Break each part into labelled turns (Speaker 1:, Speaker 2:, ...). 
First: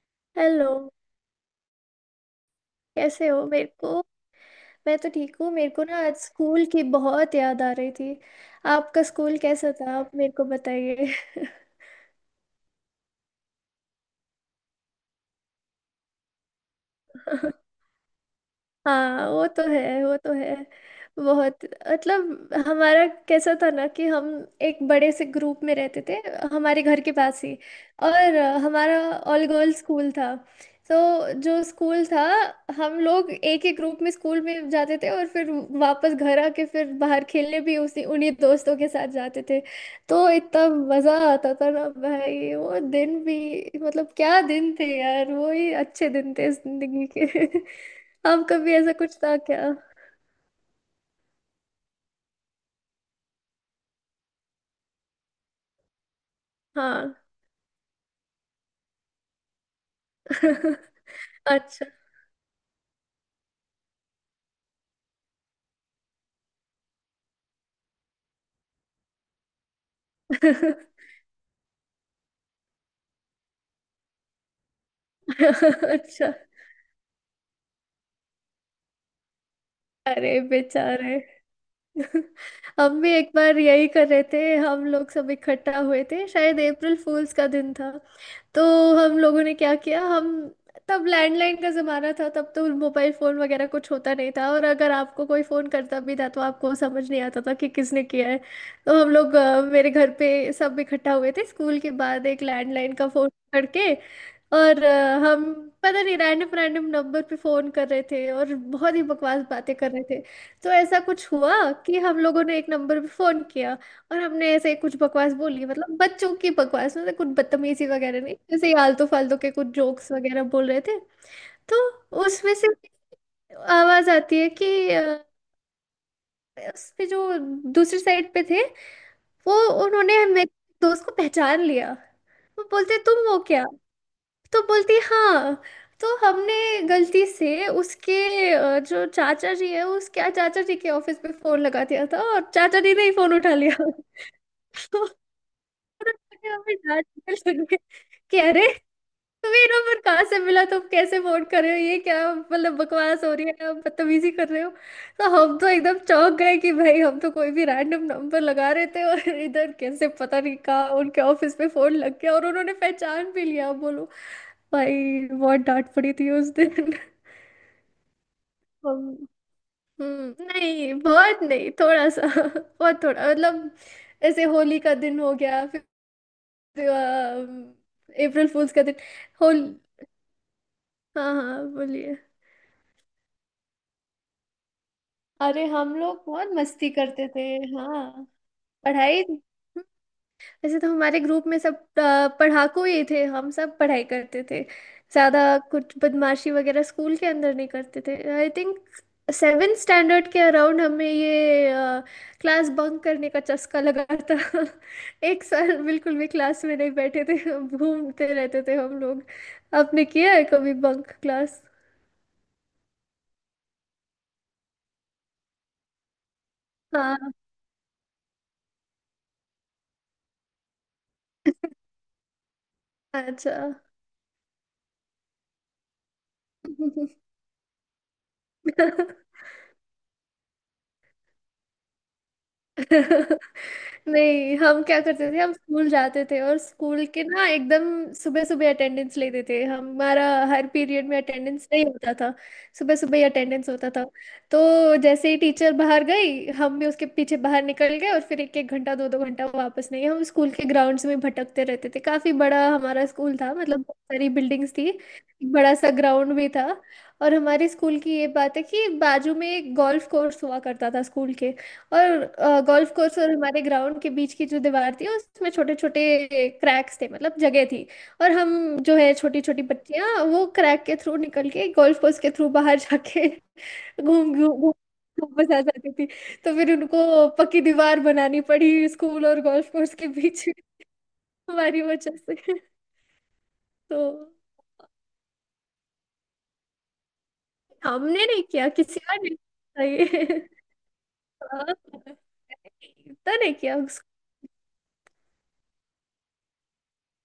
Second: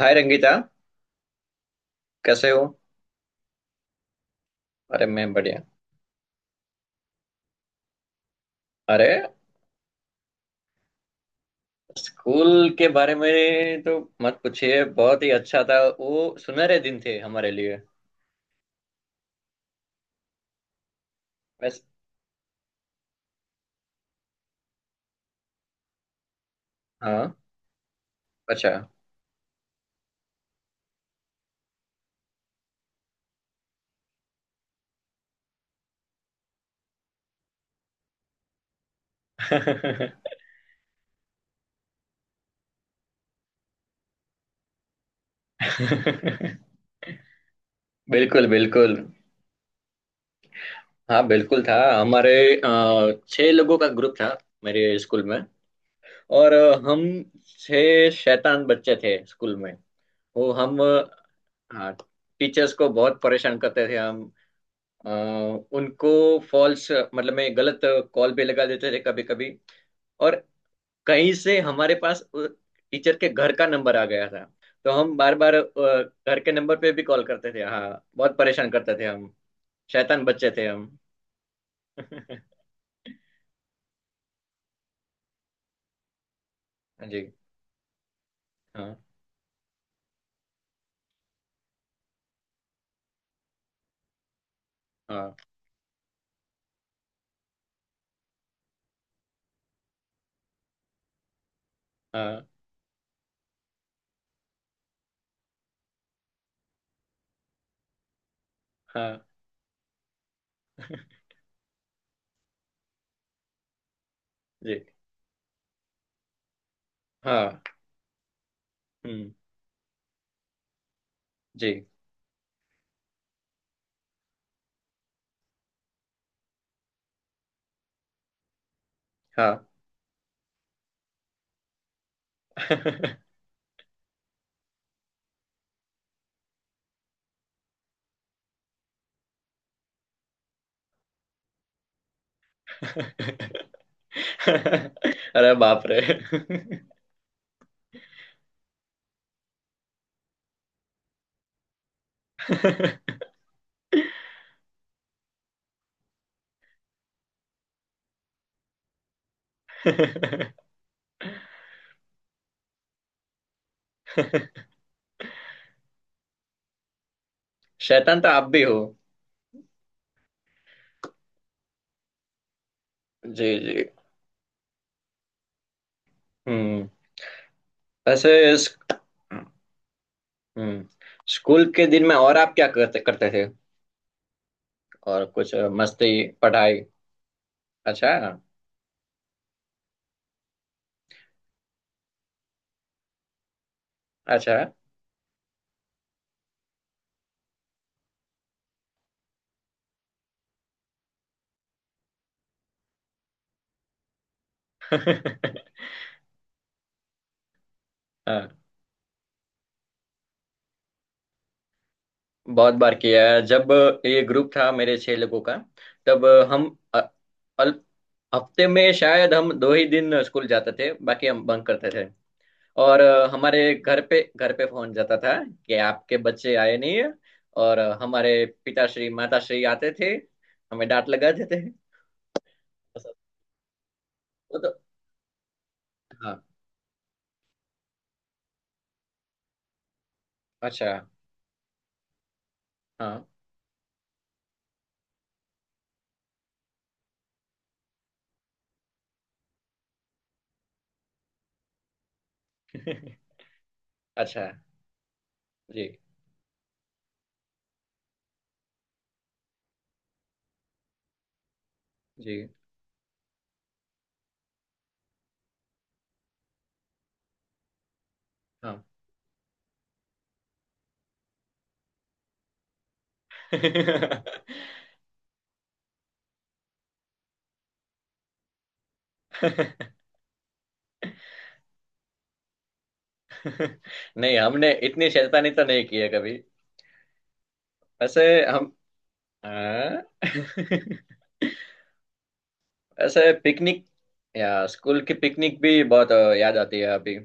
Speaker 1: हाय Rangeeta.
Speaker 2: Hello.
Speaker 1: कैसे हो?
Speaker 2: कैसे हो मेरे को? मैं
Speaker 1: अरे
Speaker 2: तो
Speaker 1: मैं
Speaker 2: ठीक हूँ।
Speaker 1: बढ़िया।
Speaker 2: मेरे को ना आज स्कूल की बहुत याद आ रही थी। आपका
Speaker 1: अरे
Speaker 2: स्कूल कैसा था? आप मेरे को बताइए।
Speaker 1: स्कूल के बारे में तो मत पूछिए, बहुत ही अच्छा था, वो सुनहरे दिन थे हमारे लिए।
Speaker 2: हाँ, वो तो है, वो तो है। बहुत।
Speaker 1: बस।
Speaker 2: मतलब हमारा कैसा था ना कि हम एक बड़े से ग्रुप में रहते थे, हमारे घर के
Speaker 1: हाँ।
Speaker 2: पास ही। और
Speaker 1: अच्छा।
Speaker 2: हमारा ऑल गर्ल्स स्कूल था। तो जो स्कूल था, हम लोग एक ही ग्रुप में स्कूल में जाते थे और फिर वापस घर आके फिर बाहर खेलने भी उसी उन्हीं दोस्तों के साथ जाते थे। तो इतना मजा आता था ना भाई, वो दिन भी, मतलब क्या दिन थे यार, वो ही अच्छे दिन थे जिंदगी के।
Speaker 1: बिल्कुल
Speaker 2: आपका भी ऐसा
Speaker 1: बिल्कुल।
Speaker 2: कुछ था क्या?
Speaker 1: हाँ बिल्कुल था। हमारे छह लोगों का ग्रुप था मेरे स्कूल में। और हम
Speaker 2: हाँ।
Speaker 1: छह शैतान बच्चे थे स्कूल में। वो हम अ,
Speaker 2: अच्छा।
Speaker 1: हाँ, टीचर्स को बहुत परेशान करते थे हम। अ, उनको फॉल्स, मतलब में गलत कॉल पे लगा देते थे कभी कभी। और कहीं से हमारे पास टीचर के घर का नंबर आ गया था, तो हम बार बार
Speaker 2: अच्छा।
Speaker 1: घर के नंबर पे भी कॉल करते थे। हाँ बहुत परेशान करते थे हम। शैतान
Speaker 2: अरे
Speaker 1: बच्चे थे हम।
Speaker 2: बेचारे। हम भी एक बार यही कर रहे थे। हम लोग सब इकट्ठा हुए थे, शायद अप्रैल
Speaker 1: जी।
Speaker 2: फूल्स का दिन था। तो
Speaker 1: हाँ।
Speaker 2: हम लोगों ने क्या किया? हम, तब लैंडलाइन का ज़माना था, तब तो मोबाइल फ़ोन वगैरह कुछ होता नहीं था, और अगर आपको
Speaker 1: हाँ।
Speaker 2: कोई फ़ोन करता भी था तो आपको समझ नहीं आता था कि किसने किया है। तो हम लोग मेरे घर पे सब इकट्ठा हुए थे स्कूल के बाद, एक
Speaker 1: हाँ।
Speaker 2: लैंडलाइन का फ़ोन करके। और हम, पता नहीं, रैंडम रैंडम नंबर पे फ़ोन कर रहे थे और बहुत ही
Speaker 1: हाँ।
Speaker 2: बकवास बातें कर रहे थे। तो ऐसा कुछ हुआ कि हम लोगों ने एक नंबर पे फोन किया और हमने ऐसे
Speaker 1: जी।
Speaker 2: कुछ बकवास बोली, मतलब बच्चों की बकवास, मतलब कुछ
Speaker 1: हाँ।
Speaker 2: बदतमीजी वगैरह नहीं, जैसे आलतू
Speaker 1: हम्म।
Speaker 2: फालतू के कुछ जोक्स वगैरह बोल रहे थे। तो
Speaker 1: जी।
Speaker 2: उसमें से आवाज आती है कि अ, उसपे जो दूसरी साइड पे थे, वो,
Speaker 1: हाँ।
Speaker 2: उन्होंने मेरे दोस्त को पहचान लिया। वो बोलते तुम हो क्या, तो बोलती हाँ। तो हमने गलती से उसके जो चाचा जी है, उसके चाचा जी के ऑफिस पे फोन लगा दिया था और चाचा जी ने ही फोन उठा लिया। तो
Speaker 1: अरे बाप रे।
Speaker 2: हमें डांटने लगे कि अरे तुम्हें नंबर कहाँ से मिला, तुम कैसे फोन कर रहे हो, ये क्या मतलब बकवास हो रही है, आप बदतमीजी कर रहे हो। तो हम तो एकदम चौंक गए कि भाई हम तो कोई भी रैंडम नंबर लगा रहे थे और इधर कैसे, पता नहीं कहाँ उनके ऑफिस में फोन लग गया और उन्होंने पहचान भी लिया, बोलो। भाई बहुत डांट पड़ी थी उस दिन।
Speaker 1: शैतान तो आप भी हो।
Speaker 2: हम- नहीं, बहुत नहीं, थोड़ा सा। बहुत थोड़ा,
Speaker 1: जी
Speaker 2: मतलब।
Speaker 1: जी।
Speaker 2: ऐसे होली का दिन हो गया फिर।
Speaker 1: हम्म।
Speaker 2: अम,
Speaker 1: ऐसे
Speaker 2: अप्रैल फूल्स
Speaker 1: इस-
Speaker 2: का दिन। होल।
Speaker 1: हम्म।
Speaker 2: हाँ
Speaker 1: स्कूल
Speaker 2: हाँ,
Speaker 1: के दिन में
Speaker 2: बोलिए।
Speaker 1: और आप क्या करते करते थे? और कुछ?
Speaker 2: अरे, हम लोग
Speaker 1: मस्ती,
Speaker 2: बहुत
Speaker 1: पढ़ाई?
Speaker 2: मस्ती करते थे। हाँ,
Speaker 1: अच्छा।
Speaker 2: पढ़ाई। वैसे तो हमारे ग्रुप में सब पढ़ाकू ही थे, हम सब पढ़ाई करते
Speaker 1: अच्छा।
Speaker 2: थे। ज्यादा कुछ बदमाशी वगैरह स्कूल के अंदर नहीं करते थे, आई थिंक। सेवन स्टैंडर्ड के अराउंड हमें ये क्लास बंक करने का चस्का लगा था। एक साल बिल्कुल भी क्लास में नहीं बैठे थे, घूमते
Speaker 1: हाँ
Speaker 2: रहते थे हम लोग। आपने किया है कभी बंक क्लास?
Speaker 1: बहुत बार किया है। जब ये ग्रुप था मेरे छह लोगों का, तब हम, अ,
Speaker 2: हाँ।
Speaker 1: अल- हफ्ते में शायद हम दो ही दिन स्कूल जाते थे, बाकी हम बंक करते थे। और हमारे घर पे फोन जाता था कि आपके बच्चे आए नहीं
Speaker 2: अच्छा।
Speaker 1: है। और हमारे पिताश्री माताश्री आते थे, हमें डांट लगा देते।
Speaker 2: नहीं,
Speaker 1: वो
Speaker 2: हम क्या करते थे, हम स्कूल जाते
Speaker 1: तो
Speaker 2: थे और स्कूल के ना एकदम सुबह सुबह अटेंडेंस लेते थे हमारा, हर
Speaker 1: अच्छा।
Speaker 2: पीरियड में अटेंडेंस नहीं होता था, सुबह सुबह ही
Speaker 1: हाँ।
Speaker 2: अटेंडेंस होता था। तो जैसे ही टीचर बाहर गई, हम भी उसके पीछे बाहर निकल गए और फिर एक एक घंटा दो दो घंटा वापस नहीं, हम स्कूल के ग्राउंड्स में भटकते रहते थे। काफी बड़ा हमारा स्कूल था, मतलब बहुत सारी
Speaker 1: अच्छा।
Speaker 2: बिल्डिंग्स थी, एक बड़ा
Speaker 1: जी
Speaker 2: सा ग्राउंड भी था। और हमारे स्कूल की ये बात है कि बाजू में एक गोल्फ कोर्स हुआ करता था स्कूल के। और
Speaker 1: जी।
Speaker 2: गोल्फ कोर्स और हमारे ग्राउंड के बीच की जो दीवार थी उसमें छोटे छोटे क्रैक्स थे, मतलब जगह थी। और हम,
Speaker 1: हाँ।
Speaker 2: जो है, छोटी छोटी बच्चियां, वो क्रैक के थ्रू निकल के गोल्फ कोर्स के थ्रू बाहर जाके घूम घूम घूम घूम बस आ जाती थी। तो फिर उनको पक्की दीवार बनानी पड़ी स्कूल और गोल्फ कोर्स के बीच में। हमारी वजह से। तो
Speaker 1: नहीं हमने इतनी शैतानी तो नहीं की है कभी। वैसे
Speaker 2: हमने नहीं किया,
Speaker 1: हम,
Speaker 2: किसी और ने।
Speaker 1: हाँ?
Speaker 2: नहीं। हाँ,
Speaker 1: वैसे
Speaker 2: तो नहीं किया
Speaker 1: पिकनिक
Speaker 2: उसको।
Speaker 1: या स्कूल की पिकनिक भी बहुत याद आती है अभी।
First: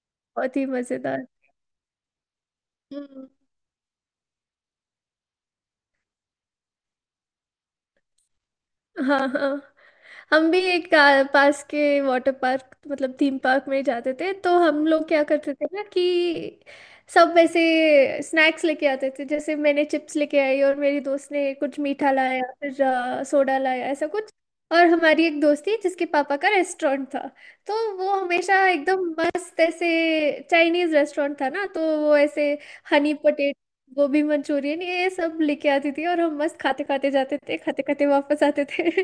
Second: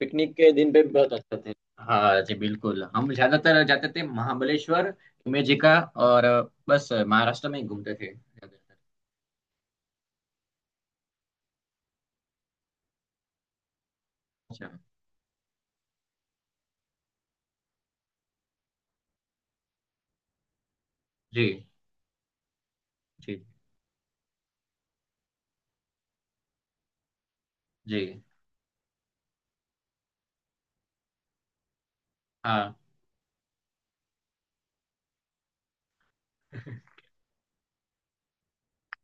Speaker 1: पिकनिक के
Speaker 2: बहुत ही
Speaker 1: दिन पे भी बहुत
Speaker 2: मजेदार।
Speaker 1: अच्छा थे। हाँ जी बिल्कुल। हम
Speaker 2: हम्म।
Speaker 1: ज्यादातर जाते थे महाबलेश्वर, इमेजिका और बस महाराष्ट्र में ही घूमते थे ज्यादातर।
Speaker 2: हाँ हाँ। हम भी पास के वाटर पार्क मतलब थीम पार्क में जाते थे, तो
Speaker 1: अच्छा।
Speaker 2: हम लोग क्या करते थे ना कि सब वैसे स्नैक्स लेके आते थे। जैसे मैंने चिप्स लेके आई और मेरी दोस्त
Speaker 1: जी
Speaker 2: ने कुछ मीठा लाया, फिर
Speaker 1: जी।
Speaker 2: सोडा लाया, ऐसा कुछ। और हमारी एक दोस्त थी जिसके पापा का रेस्टोरेंट था, तो
Speaker 1: जी।
Speaker 2: वो हमेशा एकदम मस्त ऐसे, चाइनीज रेस्टोरेंट था ना तो, वो ऐसे
Speaker 1: हाँ।
Speaker 2: हनी पटेट, गोभी मंचूरियन ये सब लेके आती थी और हम मस्त खाते खाते जाते थे, खाते खाते वापस आते थे।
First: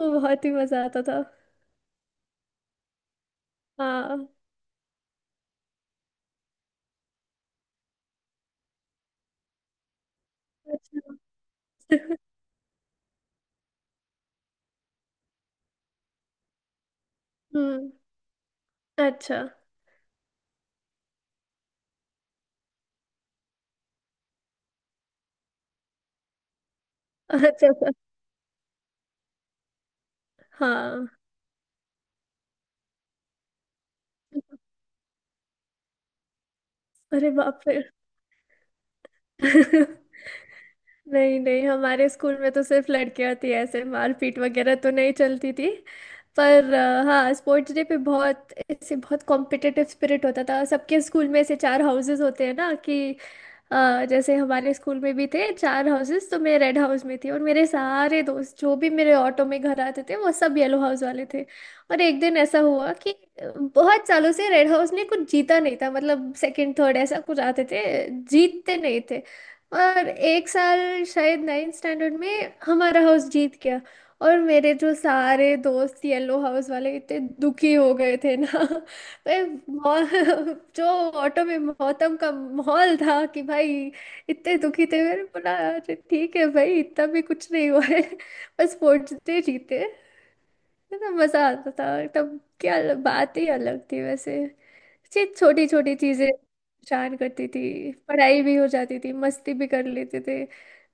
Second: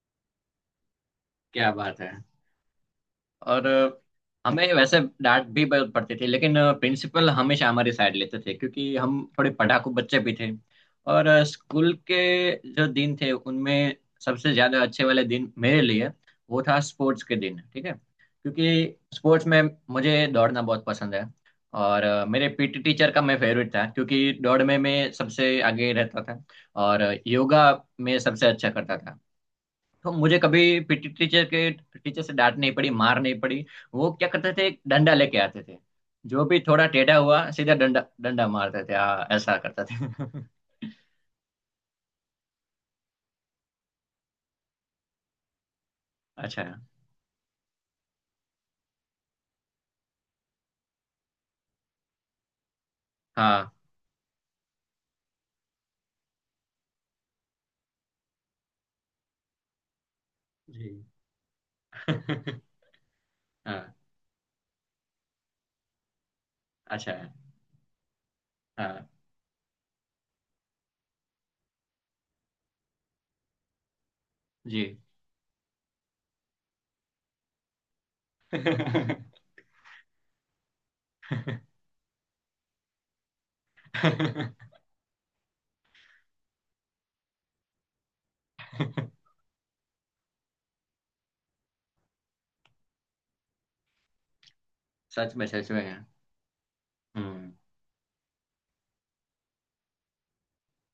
Speaker 2: वो बहुत ही मजा आता था।
Speaker 1: क्या बात है। और
Speaker 2: हाँ।
Speaker 1: हमें वैसे डांट भी बहुत पड़ती थी, लेकिन प्रिंसिपल हमेशा हमारी साइड लेते थे क्योंकि हम थोड़े पढ़ाकू बच्चे भी थे। और
Speaker 2: अच्छा।
Speaker 1: स्कूल के जो दिन थे, उनमें सबसे ज्यादा अच्छे वाले दिन मेरे लिए वो था स्पोर्ट्स के दिन, ठीक
Speaker 2: हम्म।
Speaker 1: है, क्योंकि
Speaker 2: अच्छा।
Speaker 1: स्पोर्ट्स में मुझे दौड़ना बहुत पसंद है। और मेरे पीटी टीचर का मैं फेवरेट था क्योंकि दौड़ में मैं सबसे आगे रहता था और
Speaker 2: अच्छा।
Speaker 1: योगा में सबसे अच्छा करता था। तो मुझे कभी
Speaker 2: हाँ।
Speaker 1: पीटी टीचर के टीचर से डांट नहीं पड़ी, मार नहीं पड़ी। वो क्या करते थे, एक डंडा लेके आते थे, जो भी थोड़ा टेढ़ा
Speaker 2: अरे
Speaker 1: हुआ,
Speaker 2: बाप
Speaker 1: सीधा
Speaker 2: रे।
Speaker 1: डंडा डंडा मारते थे। हाँ ऐसा करते थे।
Speaker 2: नहीं नहीं, हमारे स्कूल में तो सिर्फ लड़कियां थी, ऐसे मारपीट वगैरह तो नहीं चलती थी।
Speaker 1: अच्छा।
Speaker 2: पर हाँ, स्पोर्ट्स डे पे बहुत ऐसे बहुत कॉम्पिटिटिव स्पिरिट होता था सबके। स्कूल में ऐसे चार हाउसेस होते हैं ना कि,
Speaker 1: हाँ।
Speaker 2: जैसे हमारे स्कूल में भी थे चार हाउसेस, तो मैं रेड हाउस में थी और मेरे सारे दोस्त जो भी मेरे ऑटो में घर आते थे वो सब येलो हाउस
Speaker 1: जी।
Speaker 2: वाले थे। और एक दिन ऐसा हुआ कि
Speaker 1: हाँ।
Speaker 2: बहुत सालों से रेड हाउस ने कुछ जीता नहीं था, मतलब सेकंड थर्ड
Speaker 1: अच्छा
Speaker 2: ऐसा
Speaker 1: है।
Speaker 2: कुछ आते थे, जीतते नहीं
Speaker 1: हाँ।
Speaker 2: थे। और एक साल, शायद नाइन्थ स्टैंडर्ड में, हमारा हाउस जीत गया। और मेरे जो
Speaker 1: जी।
Speaker 2: सारे दोस्त येलो हाउस वाले, इतने दुखी हो गए थे ना। जो ऑटो में मौतम का माहौल था कि भाई, इतने दुखी थे। मैंने बोला अरे ठीक है भाई, इतना भी कुछ नहीं हुआ है, बस पहुंचते जीते। इतना मजा आता था तब। क्या बात ही अलग थी वैसे,
Speaker 1: सच में
Speaker 2: छोटी
Speaker 1: सच में।
Speaker 2: छोटी चीजें परेशान करती
Speaker 1: हम्म,
Speaker 2: थी, पढ़ाई भी हो जाती थी, मस्ती भी कर लेते थे।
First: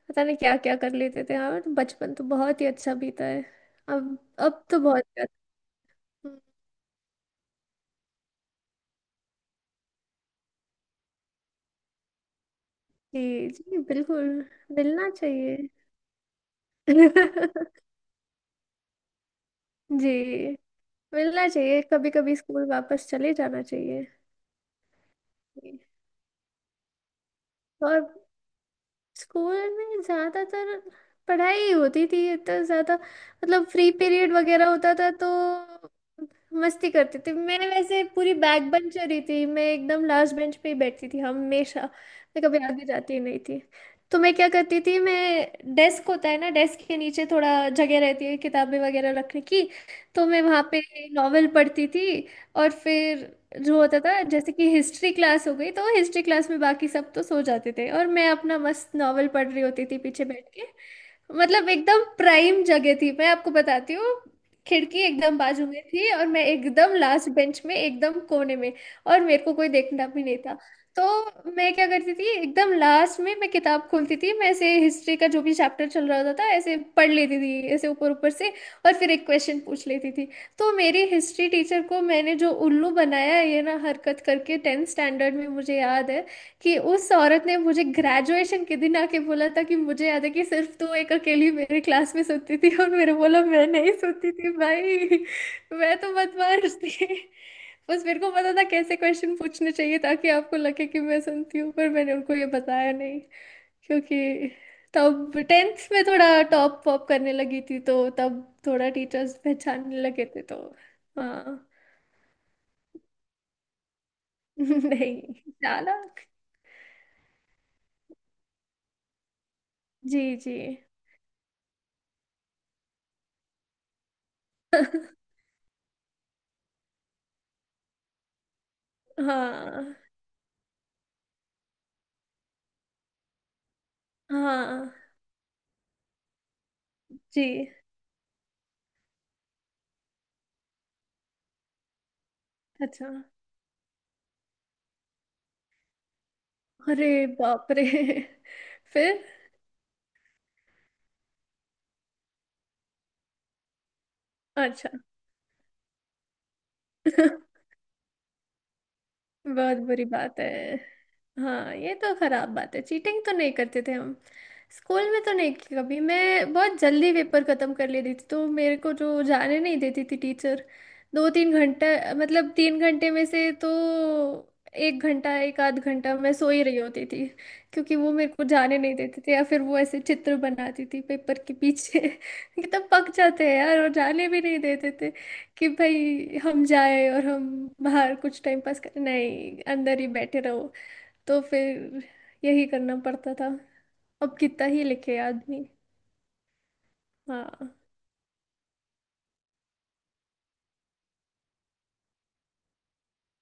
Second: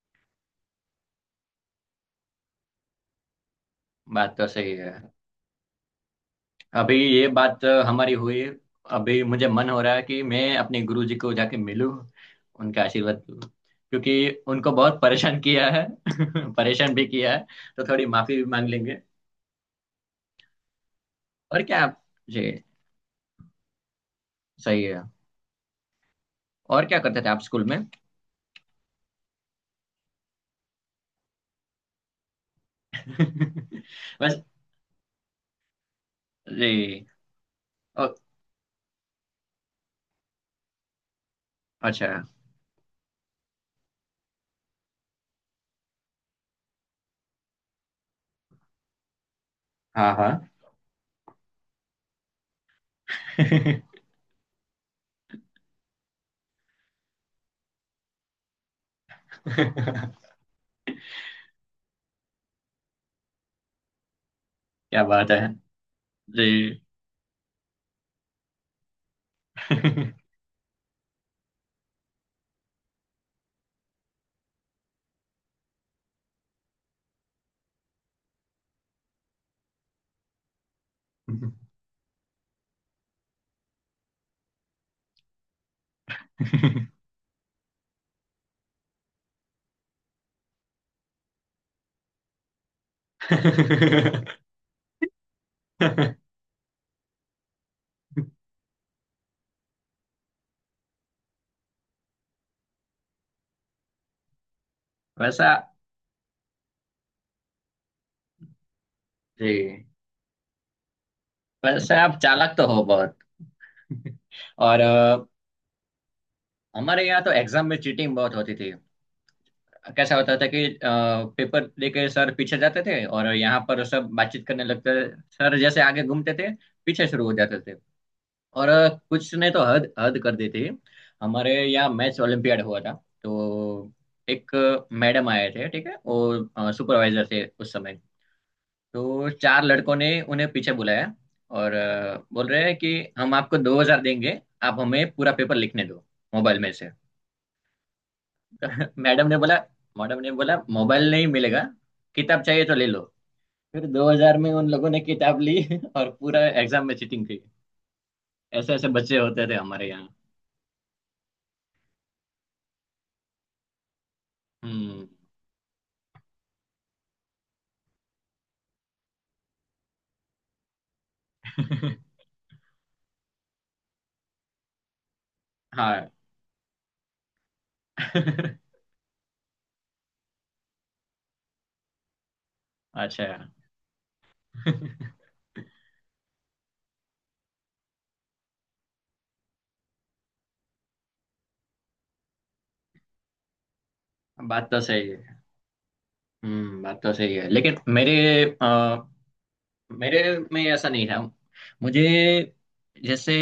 Speaker 2: पता नहीं क्या क्या कर लेते थे यार, बचपन तो बहुत ही अच्छा बीता है।
Speaker 1: बात तो
Speaker 2: अब
Speaker 1: सही
Speaker 2: तो
Speaker 1: है।
Speaker 2: बहुत ज्यादा।
Speaker 1: अभी ये बात हमारी हुई। अभी मुझे मन हो रहा है कि मैं अपने गुरु जी को जाके मिलूं, उनका
Speaker 2: जी
Speaker 1: आशीर्वाद लूं।
Speaker 2: जी
Speaker 1: क्योंकि
Speaker 2: बिल्कुल।
Speaker 1: उनको बहुत
Speaker 2: मिलना
Speaker 1: परेशान
Speaker 2: चाहिए।
Speaker 1: किया है, परेशान भी किया है, तो थोड़ी माफी भी मांग लेंगे।
Speaker 2: जी। मिलना
Speaker 1: और
Speaker 2: चाहिए,
Speaker 1: क्या आप?
Speaker 2: कभी कभी
Speaker 1: जी
Speaker 2: स्कूल वापस चले जाना चाहिए।
Speaker 1: सही है।
Speaker 2: जी।
Speaker 1: और क्या करते थे आप स्कूल में?
Speaker 2: और स्कूल में ज्यादातर पढ़ाई ही होती थी, इतना ज्यादा, मतलब फ्री पीरियड
Speaker 1: बस।
Speaker 2: वगैरह होता था तो मस्ती
Speaker 1: जी।
Speaker 2: करती थी। मैं वैसे
Speaker 1: ओ,
Speaker 2: पूरी बैक बेंचर ही थी, मैं एकदम लास्ट बेंच पे ही बैठती थी हमेशा,
Speaker 1: अच्छा।
Speaker 2: मैं कभी आगे जाती ही नहीं थी। तो मैं क्या करती थी, मैं, डेस्क होता है ना, डेस्क के नीचे थोड़ा जगह रहती है किताबें वगैरह रखने की,
Speaker 1: हाँ
Speaker 2: तो
Speaker 1: हाँ।
Speaker 2: मैं वहाँ पे नॉवेल पढ़ती थी। और फिर जो होता था जैसे कि हिस्ट्री क्लास हो गई, तो हिस्ट्री क्लास में बाकी सब तो सो जाते थे और मैं अपना मस्त नॉवल पढ़ रही होती थी पीछे बैठ के। मतलब एकदम प्राइम जगह थी, मैं आपको बताती हूँ। खिड़की
Speaker 1: क्या बात
Speaker 2: एकदम
Speaker 1: है।
Speaker 2: बाजू में थी और मैं
Speaker 1: जी।
Speaker 2: एकदम लास्ट बेंच में एकदम कोने में, और मेरे को कोई देखना भी नहीं था। तो मैं क्या करती थी, एकदम लास्ट में मैं किताब खोलती थी, मैं ऐसे हिस्ट्री का जो भी चैप्टर चल रहा होता था ऐसे पढ़ लेती थी ऐसे ऊपर ऊपर से, और फिर एक क्वेश्चन पूछ लेती थी। तो मेरी हिस्ट्री टीचर को मैंने जो उल्लू बनाया है ये ना हरकत करके, टेंथ स्टैंडर्ड में मुझे याद है कि उस औरत ने मुझे ग्रेजुएशन के दिन आके बोला था कि मुझे याद है कि सिर्फ तू एक अकेली मेरी क्लास में सोती थी। और मेरे बोला मैं नहीं सोती थी भाई, मैं तो बदमाश थी, बस मेरे को पता था कैसे क्वेश्चन पूछने चाहिए ताकि आपको लगे कि मैं सुनती हूँ। पर मैंने उनको ये बताया नहीं, क्योंकि तब
Speaker 1: वैसा।
Speaker 2: टेंथ में थोड़ा टॉप वॉप करने लगी थी तो तब थोड़ा टीचर्स
Speaker 1: जी।
Speaker 2: पहचानने लगे थे तो। हाँ।
Speaker 1: वैसे आप चालाक तो हो बहुत। और
Speaker 2: नहीं, चालाक।
Speaker 1: हमारे यहाँ तो एग्जाम में चीटिंग बहुत होती थी। कैसा
Speaker 2: जी
Speaker 1: होता था
Speaker 2: जी।
Speaker 1: कि पेपर लेके सर पीछे जाते थे और यहाँ पर सब बातचीत करने लगते थे। सर जैसे आगे घूमते थे, पीछे शुरू हो जाते थे। और कुछ ने तो हद
Speaker 2: हाँ
Speaker 1: हद कर दी थी। हमारे यहाँ मैथ्स ओलंपियाड हुआ था, तो एक
Speaker 2: हाँ।
Speaker 1: मैडम आए थे, ठीक है, वो सुपरवाइजर थे
Speaker 2: जी।
Speaker 1: उस समय। तो चार लड़कों ने उन्हें पीछे बुलाया और बोल रहे हैं कि
Speaker 2: अच्छा।
Speaker 1: हम आपको 2,000 देंगे, आप हमें पूरा पेपर लिखने दो मोबाइल में से।
Speaker 2: अरे बाप रे। फिर?
Speaker 1: मैडम ने बोला मैडम ने बोला मोबाइल नहीं मिलेगा, किताब चाहिए तो ले लो। फिर 2000 में उन लोगों
Speaker 2: अच्छा।
Speaker 1: ने किताब ली और पूरा एग्जाम में चीटिंग की। ऐसे ऐसे बच्चे होते थे
Speaker 2: बहुत
Speaker 1: हमारे
Speaker 2: बुरी
Speaker 1: यहाँ।
Speaker 2: बात है। हाँ, ये तो खराब बात है, चीटिंग तो नहीं करते थे हम।
Speaker 1: हम्म।
Speaker 2: स्कूल में तो नहीं की कभी। मैं बहुत जल्दी पेपर खत्म कर लेती थी तो मेरे को जो जाने नहीं देती थी टीचर, दो तीन घंटा, मतलब तीन घंटे में से तो एक घंटा एक आध
Speaker 1: हाँ।
Speaker 2: घंटा मैं सो ही रही होती थी। क्योंकि वो मेरे को जाने नहीं देते थे, या फिर वो ऐसे चित्र बनाती थी पेपर के पीछे। कि तब पक
Speaker 1: अच्छा।
Speaker 2: जाते हैं यार, और जाने भी नहीं देते कि भाई हम जाए और हम बाहर कुछ टाइम पास करें, नहीं अंदर ही बैठे रहो। तो फिर यही करना पड़ता था, अब कितना
Speaker 1: बात तो
Speaker 2: ही
Speaker 1: सही
Speaker 2: लिखे
Speaker 1: है।
Speaker 2: आदमी।
Speaker 1: बात तो सही है,
Speaker 2: हाँ
Speaker 1: लेकिन मेरे, आ, मेरे में ऐसा नहीं था। मुझे जैसे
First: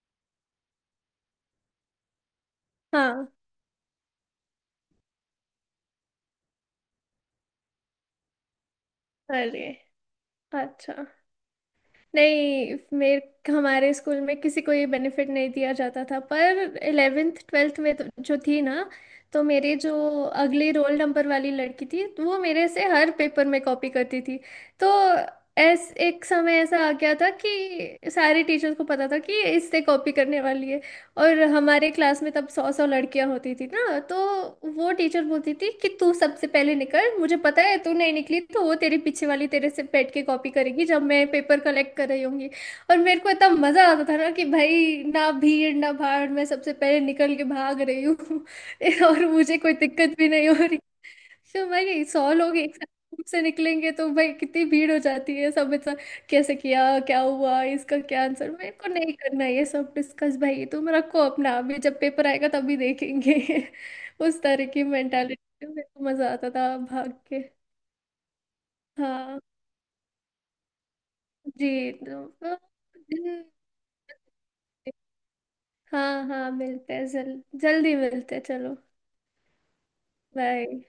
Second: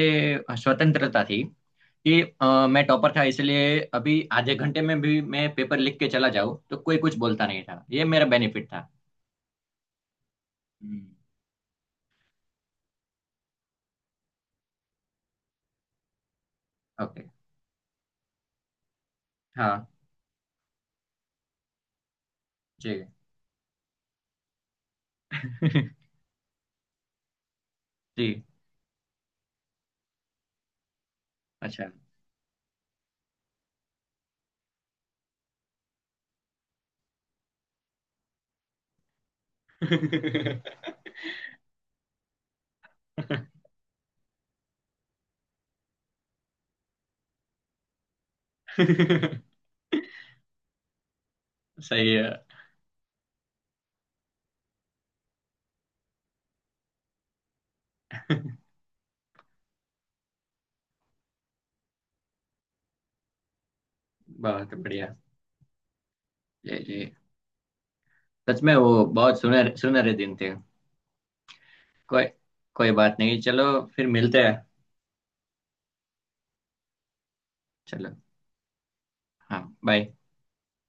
Speaker 1: स्वतंत्रता थी कि मैं टॉपर था,
Speaker 2: हाँ।
Speaker 1: इसलिए अभी आधे घंटे में भी मैं पेपर लिख के चला जाऊँ तो कोई कुछ बोलता नहीं था, ये मेरा बेनिफिट था।
Speaker 2: अरे, अच्छा।
Speaker 1: हम्म।
Speaker 2: नहीं मेरे, हमारे स्कूल में किसी को ये बेनिफिट नहीं दिया जाता था। पर
Speaker 1: ओके।
Speaker 2: इलेवेंथ ट्वेल्थ में तो, जो थी ना, तो मेरे
Speaker 1: हाँ।
Speaker 2: जो अगली रोल नंबर वाली लड़की थी, तो वो मेरे से
Speaker 1: जी।
Speaker 2: हर पेपर में कॉपी करती थी। तो ऐस एक समय ऐसा आ गया था कि
Speaker 1: जी।
Speaker 2: सारे टीचर्स को पता था कि इससे कॉपी करने वाली है। और
Speaker 1: अच्छा।
Speaker 2: हमारे क्लास में तब सौ सौ लड़कियां होती थी ना, तो वो टीचर बोलती थी कि तू सबसे पहले निकल, मुझे पता है तू नहीं निकली तो वो तेरी पीछे वाली तेरे से बैठ के कॉपी करेगी जब मैं पेपर कलेक्ट कर रही होंगी। और मेरे को इतना मजा आता था ना कि भाई ना भीड़ ना भाड़, मैं सबसे पहले निकल के भाग रही हूँ। और मुझे कोई दिक्कत भी नहीं हो रही। तो भाई
Speaker 1: सही
Speaker 2: सौ
Speaker 1: है।
Speaker 2: लोग एक साथ group से निकलेंगे तो भाई कितनी भीड़ हो जाती है, सब ऐसा कैसे किया, क्या हुआ, इसका क्या आंसर, मेरे को नहीं करना है ये सब डिस्कस, भाई ये तुम रखो अपना, अभी जब पेपर आएगा तभी देखेंगे। उस तरह
Speaker 1: बहुत
Speaker 2: की
Speaker 1: बढ़िया।
Speaker 2: मेंटालिटी, मेरे को मजा आता था
Speaker 1: जी जी।
Speaker 2: भाग के।
Speaker 1: सच में वो
Speaker 2: हाँ।
Speaker 1: बहुत सुनहरे सुनहरे दिन थे।
Speaker 2: जी तो,
Speaker 1: कोई
Speaker 2: तो-
Speaker 1: कोई बात नहीं, चलो फिर मिलते हैं।
Speaker 2: हाँ हाँ मिलते हैं, जल्दी
Speaker 1: चलो।
Speaker 2: मिलते हैं, चलो।
Speaker 1: हाँ बाय।
Speaker 2: बाय।